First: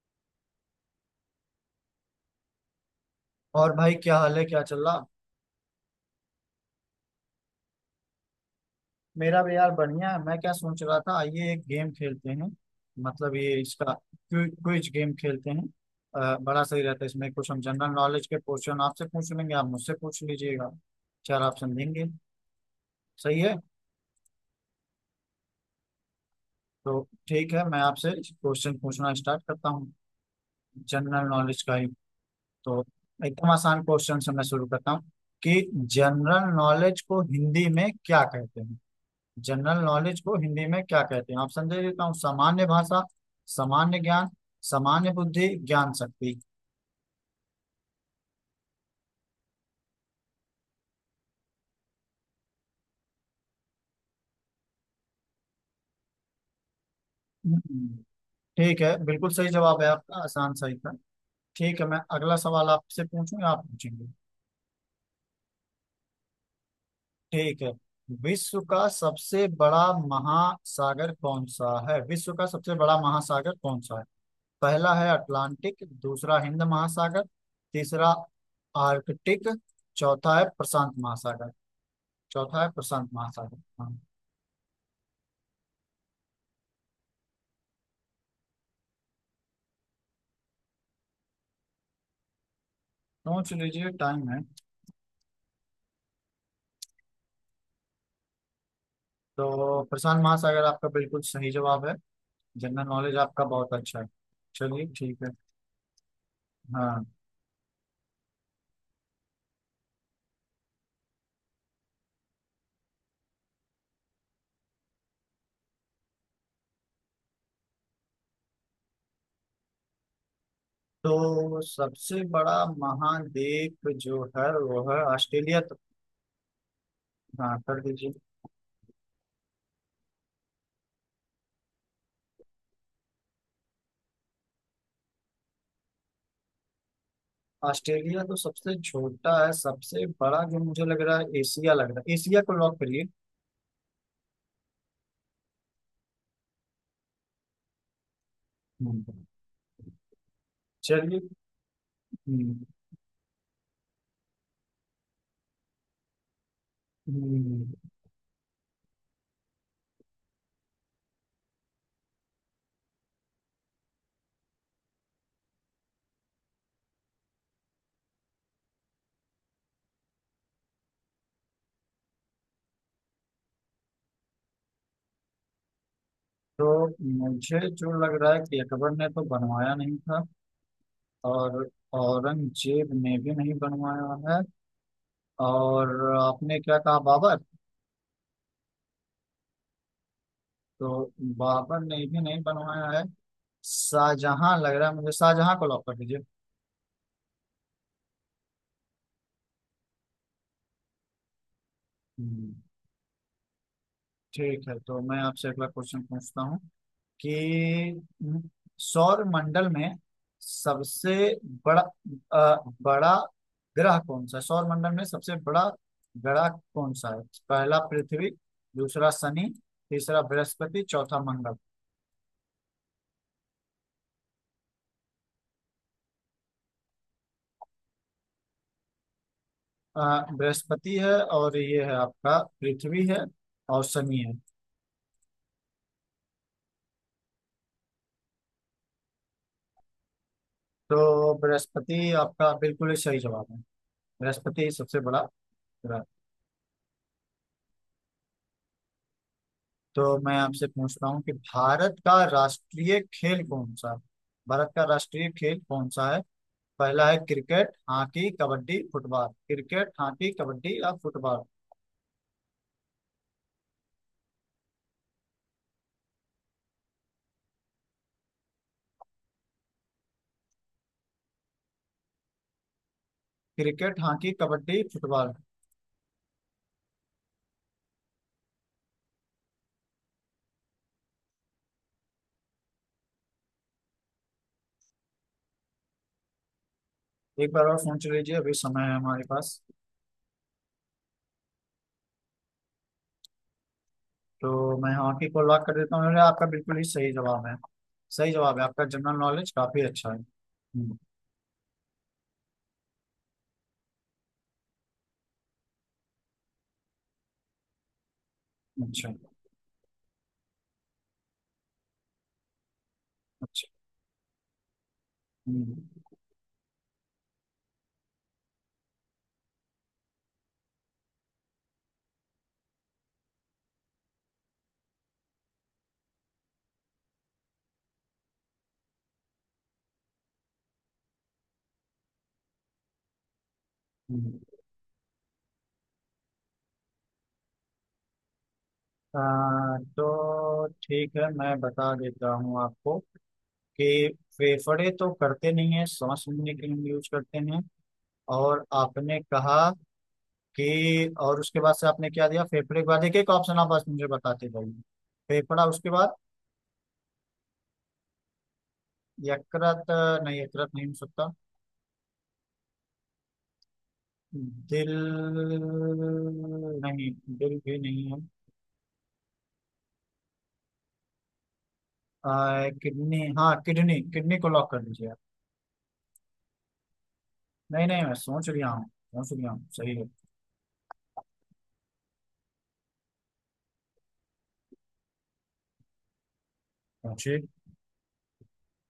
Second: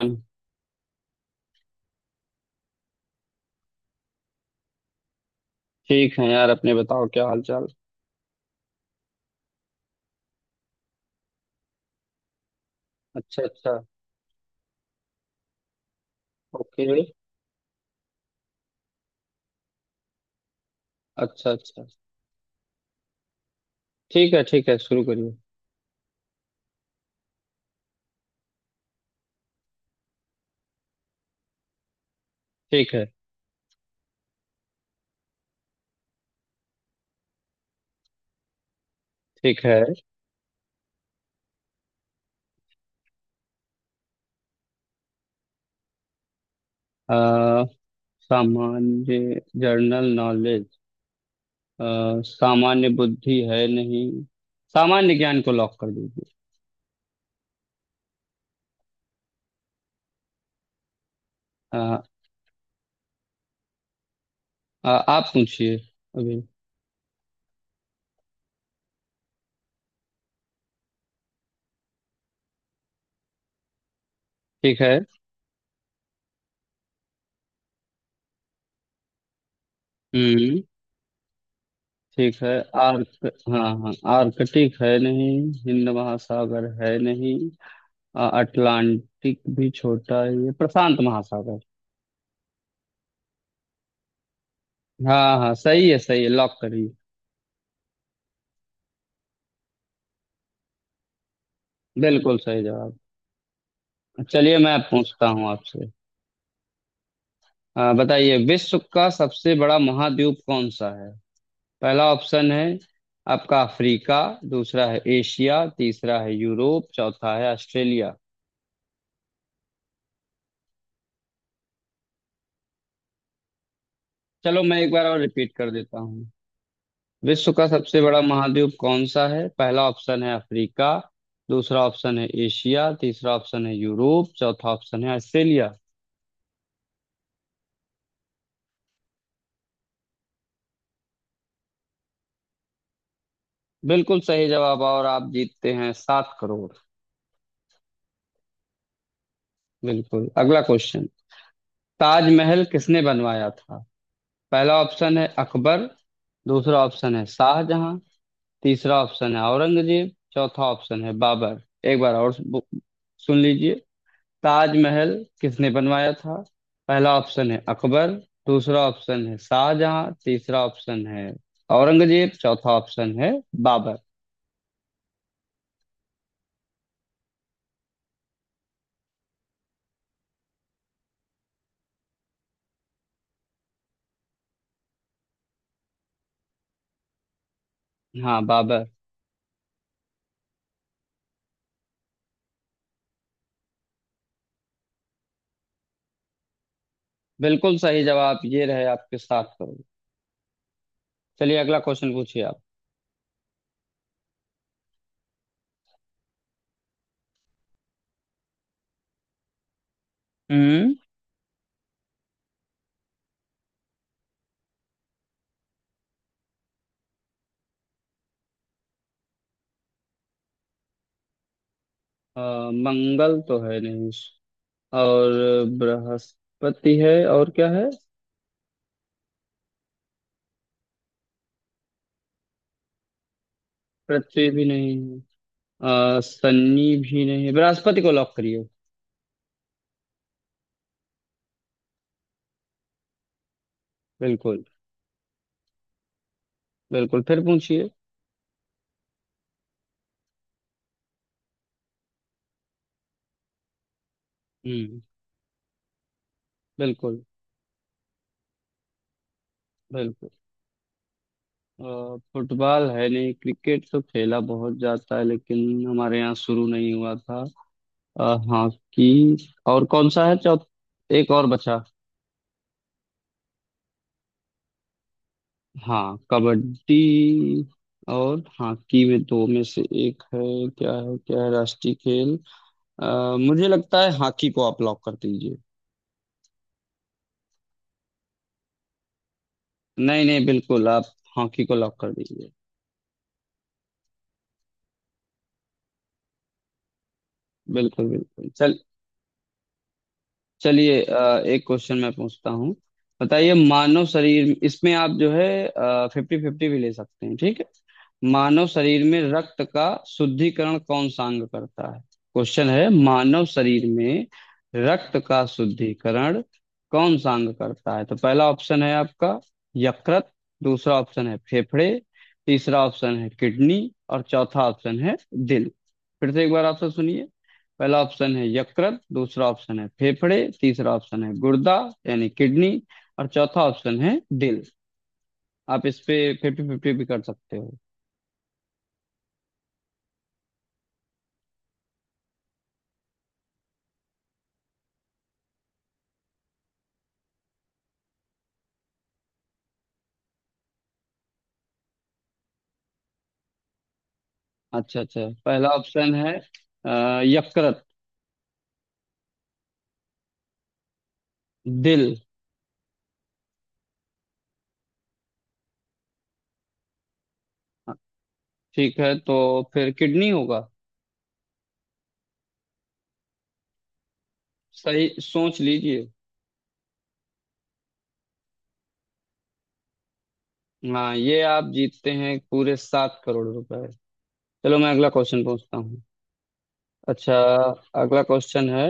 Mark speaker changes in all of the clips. Speaker 1: ठीक
Speaker 2: और भाई, क्या हाल है? क्या चल रहा?
Speaker 1: है यार अपने बताओ क्या हाल चाल।
Speaker 2: मेरा भी यार बढ़िया है। मैं क्या सोच रहा था, आइए एक गेम खेलते हैं। मतलब
Speaker 1: अच्छा
Speaker 2: ये
Speaker 1: अच्छा।
Speaker 2: इसका क्विज गेम खेलते हैं। बड़ा सही
Speaker 1: ओके।
Speaker 2: रहता है। इसमें कुछ हम जनरल नॉलेज के क्वेश्चन आपसे पूछ लेंगे, आप मुझसे पूछ लीजिएगा। चार
Speaker 1: अच्छा
Speaker 2: ऑप्शन
Speaker 1: अच्छा।
Speaker 2: देंगे। सही है?
Speaker 1: ठीक है शुरू करिए।
Speaker 2: तो ठीक है, मैं आपसे क्वेश्चन पूछना स्टार्ट करता हूँ। जनरल नॉलेज का ही। तो
Speaker 1: ठीक है
Speaker 2: एकदम आसान क्वेश्चन से मैं शुरू करता हूँ कि जनरल नॉलेज को हिंदी में क्या कहते हैं?
Speaker 1: ठीक
Speaker 2: जनरल
Speaker 1: है।
Speaker 2: नॉलेज को हिंदी में क्या कहते हैं? ऑप्शन दे देता हूँ। सामान्य भाषा, सामान्य ज्ञान, सामान्य बुद्धि, ज्ञान शक्ति।
Speaker 1: आ, सामान्य जर्नल नॉलेज। सामान्य बुद्धि है नहीं। सामान्य ज्ञान को लॉक कर दीजिए।
Speaker 2: हम्म। ठीक है, बिल्कुल सही जवाब है आपका। आसान सही था। ठीक है, मैं
Speaker 1: अ,
Speaker 2: अगला सवाल आपसे पूछूं या आप पूछेंगे?
Speaker 1: आप पूछिए अभी।
Speaker 2: ठीक है। विश्व का सबसे बड़ा महासागर कौन सा है? विश्व का सबसे बड़ा महासागर कौन सा है?
Speaker 1: ठीक
Speaker 2: पहला
Speaker 1: है।
Speaker 2: है अटलांटिक, दूसरा हिंद महासागर, तीसरा आर्कटिक, चौथा है
Speaker 1: हम्म।
Speaker 2: प्रशांत महासागर।
Speaker 1: ठीक है।
Speaker 2: चौथा है प्रशांत
Speaker 1: आर्क
Speaker 2: महासागर।
Speaker 1: हाँ
Speaker 2: हाँ,
Speaker 1: हाँ आर्कटिक है नहीं। हिंद महासागर है नहीं। अटलांटिक भी छोटा है ये प्रशांत महासागर।
Speaker 2: सोच लीजिए, टाइम है।
Speaker 1: हाँ हाँ सही है लॉक करिए।
Speaker 2: तो प्रशांत महासागर आपका बिल्कुल सही जवाब है।
Speaker 1: बिल्कुल सही
Speaker 2: जनरल
Speaker 1: जवाब।
Speaker 2: नॉलेज आपका बहुत अच्छा है।
Speaker 1: चलिए मैं
Speaker 2: चलिए, ठीक
Speaker 1: पूछता
Speaker 2: है।
Speaker 1: हूँ आपसे।
Speaker 2: हाँ।
Speaker 1: बताइए विश्व का सबसे बड़ा महाद्वीप कौन सा है? पहला ऑप्शन है आपका अफ्रीका। दूसरा है एशिया तीसरा है यूरोप चौथा है ऑस्ट्रेलिया।
Speaker 2: तो सबसे बड़ा महाद्वीप जो है,
Speaker 1: चलो मैं
Speaker 2: वो
Speaker 1: एक
Speaker 2: है
Speaker 1: बार और रिपीट
Speaker 2: ऑस्ट्रेलिया,
Speaker 1: कर
Speaker 2: तो।
Speaker 1: देता हूँ। विश्व
Speaker 2: हाँ,
Speaker 1: का
Speaker 2: कर
Speaker 1: सबसे
Speaker 2: दीजिए।
Speaker 1: बड़ा महाद्वीप कौन सा है? पहला ऑप्शन है अफ्रीका दूसरा ऑप्शन है एशिया तीसरा ऑप्शन है यूरोप चौथा ऑप्शन है ऑस्ट्रेलिया।
Speaker 2: ऑस्ट्रेलिया तो सबसे छोटा है, सबसे बड़ा जो मुझे लग रहा है, एशिया लग रहा है। एशिया को लॉक करिए।
Speaker 1: बिल्कुल सही जवाब, और आप जीतते हैं 7 करोड़।
Speaker 2: हम्म।
Speaker 1: बिल्कुल। अगला क्वेश्चन।
Speaker 2: चलिए।
Speaker 1: ताजमहल
Speaker 2: हम्म।
Speaker 1: किसने बनवाया था? पहला ऑप्शन है अकबर। दूसरा ऑप्शन है
Speaker 2: हम्म।
Speaker 1: शाहजहां। तीसरा ऑप्शन है औरंगजेब चौथा ऑप्शन है बाबर। एक बार और सुन लीजिए। ताजमहल किसने बनवाया था? पहला ऑप्शन है अकबर। दूसरा ऑप्शन है शाहजहां तीसरा ऑप्शन है औरंगजेब चौथा ऑप्शन है बाबर।
Speaker 2: तो मुझे जो लग रहा है कि अकबर ने तो बनवाया नहीं था, और औरंगजेब ने भी नहीं बनवाया है, और आपने क्या कहा, बाबर?
Speaker 1: हाँ बाबर।
Speaker 2: तो बाबर ने भी नहीं बनवाया है। शाहजहां लग रहा है मुझे, शाहजहां को लॉक कर दीजिए।
Speaker 1: बिल्कुल सही जवाब, ये रहे आपके साथ करोगे। चलिए अगला क्वेश्चन पूछिए।
Speaker 2: हम्म। ठीक है, तो मैं आपसे अगला क्वेश्चन पूछता हूँ कि सौर मंडल में
Speaker 1: आप।
Speaker 2: सबसे बड़ा अ, बड़ा ग्रह कौन सा है? सौर मंडल में सबसे बड़ा ग्रह कौन सा है? पहला पृथ्वी, दूसरा शनि, तीसरा बृहस्पति, चौथा मंगल।
Speaker 1: अ, मंगल तो है नहीं। और बृहस्पति है और क्या है?
Speaker 2: बृहस्पति है, और ये है आपका, पृथ्वी है, और शनि है।
Speaker 1: पृथ्वी भी नहीं है। शनि भी नहीं है, बृहस्पति को लॉक करिए।
Speaker 2: तो बृहस्पति आपका बिल्कुल ही सही जवाब है। बृहस्पति
Speaker 1: बिल्कुल।
Speaker 2: ही सबसे बड़ा ग्रह है।
Speaker 1: बिल्कुल फिर पूछिए।
Speaker 2: तो मैं आपसे पूछता हूँ कि भारत का राष्ट्रीय खेल कौन सा है? भारत का
Speaker 1: हम्म।
Speaker 2: राष्ट्रीय खेल कौन सा है? पहला है
Speaker 1: बिल्कुल।
Speaker 2: Cricket, hockey, kabaddi, football. Cricket,
Speaker 1: बिल्कुल।
Speaker 2: हॉकी, कबड्डी या फुटबॉल?
Speaker 1: फुटबॉल है नहीं, क्रिकेट तो खेला बहुत जाता है लेकिन हमारे यहाँ शुरू नहीं हुआ था। अ, हॉकी। और कौन सा है चौथ एक और बचा।
Speaker 2: Cricket, hockey, kabaddi, football.
Speaker 1: हाँ कबड्डी। और हॉकी में दो में से एक है। क्या है क्या है राष्ट्रीय खेल? मुझे लगता है हॉकी को आप लॉक कर दीजिए।
Speaker 2: एक बार और फोन चल लीजिए, अभी समय है हमारे पास।
Speaker 1: नहीं नहीं, बिल्कुल आप हॉकी को लॉक कर दीजिए।
Speaker 2: तो मैं हाँ की को लॉक कर देता हूँ। उन्होंने आपका बिल्कुल ही सही जवाब है।
Speaker 1: बिल्कुल
Speaker 2: सही
Speaker 1: बिल्कुल
Speaker 2: जवाब है
Speaker 1: चल।
Speaker 2: आपका, जनरल नॉलेज काफी अच्छा है। हम्म।
Speaker 1: चलिए एक क्वेश्चन मैं पूछता हूँ। बताइए मानव शरीर, इसमें आप जो है फिफ्टी फिफ्टी भी ले सकते हैं, ठीक है। मानव शरीर
Speaker 2: अच्छा,
Speaker 1: में रक्त का शुद्धिकरण कौन सा अंग करता है? क्वेश्चन है मानव
Speaker 2: अच्छा।
Speaker 1: शरीर में रक्त का
Speaker 2: हम्म।
Speaker 1: शुद्धिकरण कौन सा अंग करता है? तो पहला ऑप्शन है आपका यकृत। दूसरा ऑप्शन है फेफड़े। तीसरा ऑप्शन है किडनी। और चौथा ऑप्शन है दिल। फिर से एक बार ऑप्शन सुनिए। पहला ऑप्शन है यकृत दूसरा ऑप्शन है फेफड़े तीसरा ऑप्शन है गुर्दा यानी किडनी और चौथा ऑप्शन है
Speaker 2: हम्म।
Speaker 1: दिल। आप इस पे फिफ्टी फिफ्टी भी कर सकते हो।
Speaker 2: तो ठीक है, मैं बता देता हूँ आपको कि फेफड़े तो करते नहीं है, सांस लेने के लिए यूज करते हैं। और आपने कहा कि, और उसके बाद से आपने क्या दिया? फेफड़े के बाद एक एक ऑप्शन आप बस मुझे बताते जाइए।
Speaker 1: अच्छा अच्छा,
Speaker 2: फेफड़ा,
Speaker 1: पहला
Speaker 2: उसके
Speaker 1: ऑप्शन
Speaker 2: बाद?
Speaker 1: है यकृत,
Speaker 2: यकृत नहीं, यकृत नहीं हो सकता।
Speaker 1: दिल।
Speaker 2: दिल? नहीं, दिल भी नहीं है।
Speaker 1: ठीक है, तो फिर किडनी होगा।
Speaker 2: किडनी, हाँ किडनी, किडनी को लॉक कर
Speaker 1: सही
Speaker 2: दीजिए आप।
Speaker 1: सोच लीजिए।
Speaker 2: नहीं नहीं, मैं सोच रहा हूँ। सोच रहा हूँ, सही है।
Speaker 1: हाँ, ये आप जीतते हैं पूरे 7 करोड़ रुपए। चलो मैं अगला क्वेश्चन पूछता हूँ। अच्छा।
Speaker 2: जी।
Speaker 1: अगला क्वेश्चन है,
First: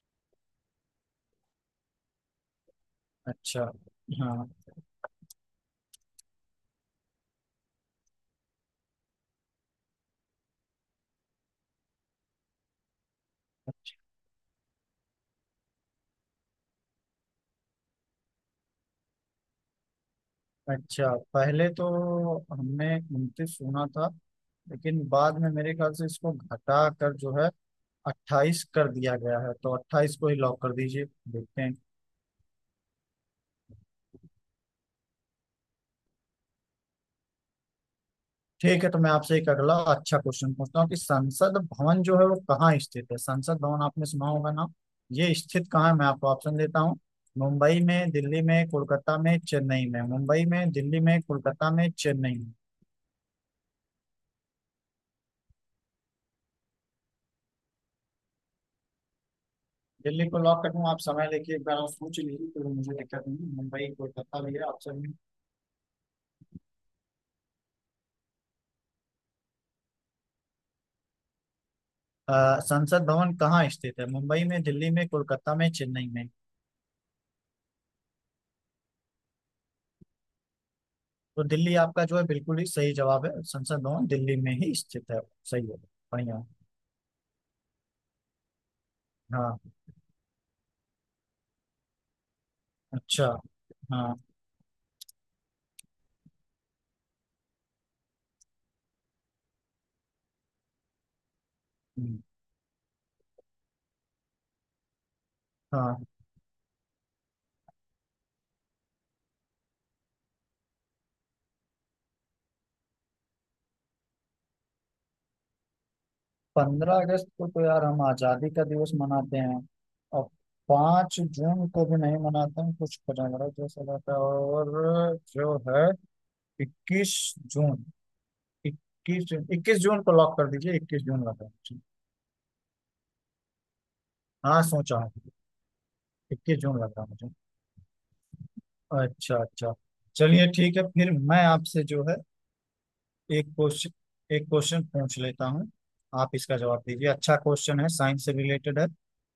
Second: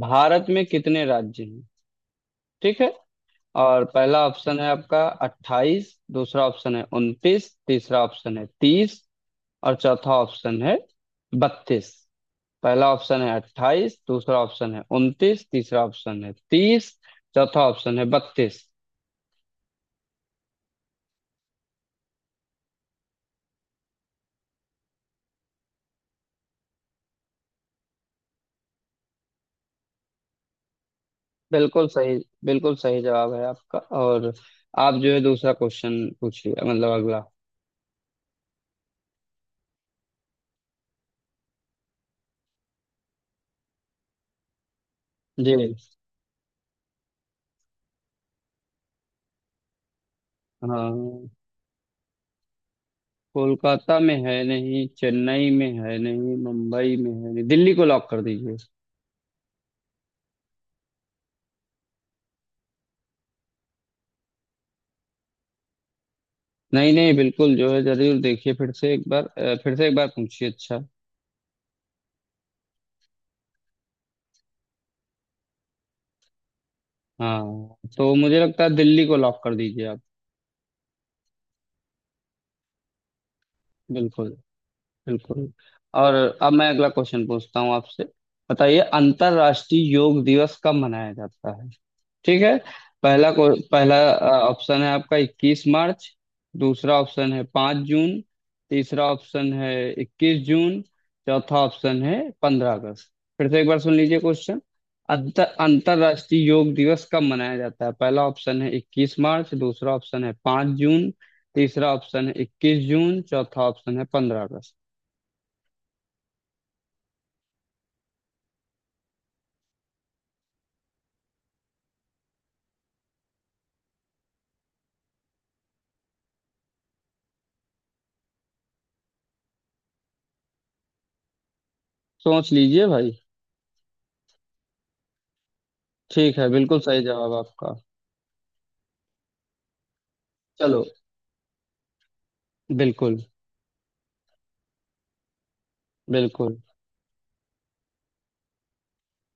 Speaker 1: भारत में कितने राज्य हैं? ठीक है।
Speaker 2: अच्छा।
Speaker 1: और पहला
Speaker 2: हाँ।
Speaker 1: ऑप्शन है आपका 28 दूसरा ऑप्शन है 29 तीसरा ऑप्शन है 30 और चौथा ऑप्शन है 32। पहला ऑप्शन है 28 दूसरा ऑप्शन है उनतीस तीसरा ऑप्शन है तीस चौथा ऑप्शन है बत्तीस।
Speaker 2: अच्छा, पहले तो हमने 29 सुना था, लेकिन बाद में मेरे ख्याल से इसको घटा कर जो है, 28 कर दिया गया है। तो 28 को ही लॉक कर दीजिए, देखते हैं।
Speaker 1: बिल्कुल सही। बिल्कुल सही जवाब है आपका, और आप जो है दूसरा क्वेश्चन पूछिए, मतलब अगला।
Speaker 2: ठीक है, तो मैं आपसे एक अगला अच्छा क्वेश्चन पूछता हूँ कि संसद भवन जो है वो कहाँ स्थित है? संसद भवन आपने सुना होगा ना? ये
Speaker 1: जी।
Speaker 2: स्थित कहाँ है? मैं आपको ऑप्शन देता हूँ। मुंबई में, दिल्ली में, कोलकाता में, चेन्नई में? मुंबई में, दिल्ली में,
Speaker 1: हाँ,
Speaker 2: कोलकाता में, चेन्नई में?
Speaker 1: कोलकाता में है नहीं, चेन्नई में है नहीं, मुंबई में है नहीं, दिल्ली को लॉक कर दीजिए।
Speaker 2: दिल्ली को लॉक कर दूं? आप समय लेके एक बार और सोच लीजिए, तो मुझे दिक्कत नहीं है। मुंबई, कोलकाता भी है ऑप्शन में।
Speaker 1: नहीं नहीं, बिल्कुल जो है, जरूर देखिए, फिर से एक बार अ, फिर से एक बार पूछिए अच्छा।
Speaker 2: संसद भवन कहाँ स्थित है? मुंबई में, दिल्ली में, कोलकाता में, चेन्नई में?
Speaker 1: हाँ, तो मुझे लगता है दिल्ली को लॉक कर दीजिए आप।
Speaker 2: तो दिल्ली आपका जो है बिल्कुल ही सही जवाब है। संसद भवन
Speaker 1: बिल्कुल।
Speaker 2: दिल्ली में ही स्थित है।
Speaker 1: बिल्कुल।
Speaker 2: सही है।
Speaker 1: और
Speaker 2: बढ़िया।
Speaker 1: अब मैं अगला क्वेश्चन पूछता हूँ आपसे। बताइए
Speaker 2: हाँ।
Speaker 1: अंतर्राष्ट्रीय योग दिवस कब मनाया जाता है? ठीक है।
Speaker 2: अच्छा।
Speaker 1: पहला
Speaker 2: हाँ।
Speaker 1: ऑप्शन है आपका 21 मार्च। दूसरा ऑप्शन है 5 जून। तीसरा ऑप्शन है 21 जून। चौथा ऑप्शन है
Speaker 2: हम्म।
Speaker 1: 15 अगस्त। फिर से एक बार सुन लीजिए क्वेश्चन।
Speaker 2: हाँ।
Speaker 1: अंतर्राष्ट्रीय योग दिवस कब मनाया जाता है? पहला ऑप्शन है 21 मार्च दूसरा ऑप्शन है पाँच जून तीसरा ऑप्शन है इक्कीस जून चौथा ऑप्शन है पंद्रह अगस्त।
Speaker 2: 15 अगस्त को तो यार हम आज़ादी का दिवस मनाते हैं, और 5 जून को भी नहीं मनाते हैं, कुछ पंद्रह जैसा रहता है। और जो है, 21 जून। 21 जून, 21 जून को लॉक कर दीजिए। 21 जून लगा मुझे।
Speaker 1: सोच लीजिए भाई।
Speaker 2: हाँ, सोचा हूँ।
Speaker 1: ठीक है,
Speaker 2: इक्कीस
Speaker 1: बिल्कुल
Speaker 2: जून
Speaker 1: सही
Speaker 2: लगा मुझे।
Speaker 1: जवाब आपका।
Speaker 2: अच्छा, अच्छा। चलिए ठीक
Speaker 1: चलो।
Speaker 2: है, फिर मैं आपसे जो है
Speaker 1: बिल्कुल
Speaker 2: एक क्वेश्चन, एक क्वेश्चन पूछ लेता हूँ। आप
Speaker 1: बिल्कुल।
Speaker 2: इसका जवाब दीजिए। अच्छा क्वेश्चन है, साइंस से रिलेटेड है।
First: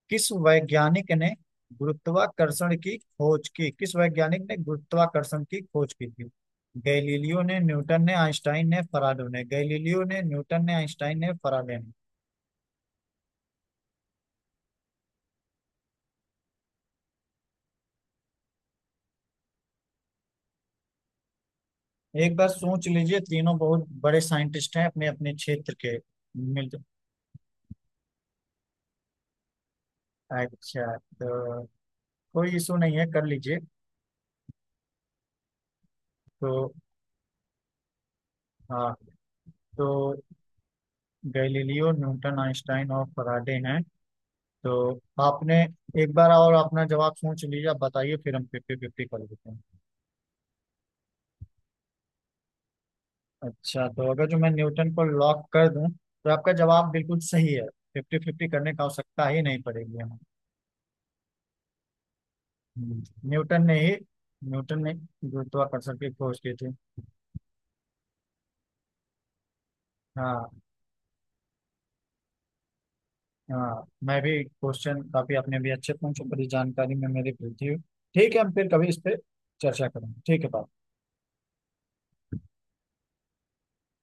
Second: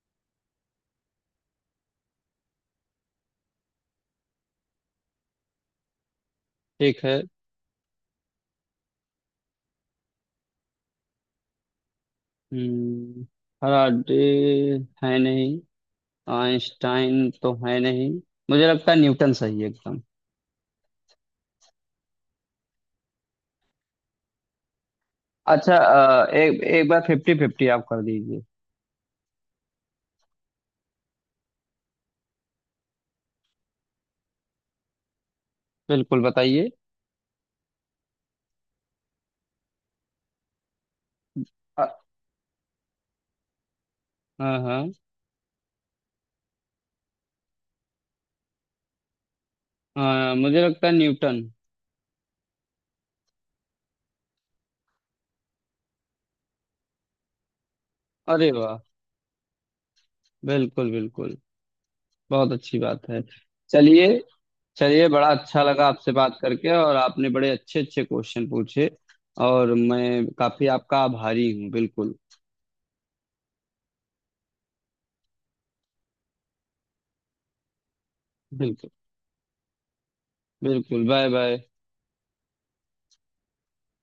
Speaker 2: किस वैज्ञानिक ने गुरुत्वाकर्षण की खोज की? किस वैज्ञानिक ने गुरुत्वाकर्षण की खोज की थी?
Speaker 1: ठीक है।
Speaker 2: गैलीलियो ने, न्यूटन ने, आइंस्टाइन ने, फराडे ने? गैलीलियो ने, न्यूटन ने, आइंस्टाइन ने, फराडे ने?
Speaker 1: हम्म। फैराडे है नहीं। आइंस्टाइन तो है नहीं। मुझे लगता है न्यूटन सही है एकदम।
Speaker 2: एक बार सोच लीजिए, तीनों बहुत बड़े साइंटिस्ट हैं अपने अपने क्षेत्र
Speaker 1: अच्छा
Speaker 2: के।
Speaker 1: एक
Speaker 2: मिल,
Speaker 1: एक बार फिफ्टी फिफ्टी आप कर दीजिए।
Speaker 2: अच्छा, तो कोई इशू नहीं है, कर लीजिए।
Speaker 1: बिल्कुल बताइए।
Speaker 2: तो हाँ, तो
Speaker 1: अ,
Speaker 2: गैलीलियो, न्यूटन, आइंस्टाइन और फराडे हैं।
Speaker 1: हाँ
Speaker 2: तो
Speaker 1: हाँ।
Speaker 2: आपने, एक बार और अपना जवाब सोच लीजिए, आप बताइए, फिर हम फिफ्टी फिफ्टी कर लेते हैं।
Speaker 1: हाँ, मुझे लगता है न्यूटन।
Speaker 2: अच्छा, तो अगर जो मैं न्यूटन को लॉक कर दूं, तो आपका जवाब बिल्कुल सही है। फिफ्टी फिफ्टी
Speaker 1: अरे
Speaker 2: करने
Speaker 1: वाह।
Speaker 2: का आवश्यकता ही नहीं पड़ेगी हमें।
Speaker 1: बिल्कुल बिल्कुल। बहुत अच्छी
Speaker 2: हम्म।
Speaker 1: बात है।
Speaker 2: न्यूटन ने ही,
Speaker 1: चलिए।
Speaker 2: न्यूटन ने
Speaker 1: चलिए, बड़ा अच्छा लगा
Speaker 2: गुरुत्वाकर्षण
Speaker 1: आपसे
Speaker 2: की
Speaker 1: बात
Speaker 2: खोज की
Speaker 1: करके
Speaker 2: थी।
Speaker 1: और आपने बड़े अच्छे अच्छे क्वेश्चन पूछे। और मैं
Speaker 2: हाँ,
Speaker 1: काफी आपका आभारी हूँ। बिल्कुल।
Speaker 2: हाँ, मैं भी क्वेश्चन, काफी आपने भी अच्छे पूछे, बड़ी जानकारी में मेरी वृद्धि हुई। ठीक है, हम फिर कभी
Speaker 1: बिल्कुल
Speaker 2: इस पे चर्चा करेंगे। ठीक है, बाय।
Speaker 1: बिल्कुल बाय बाय।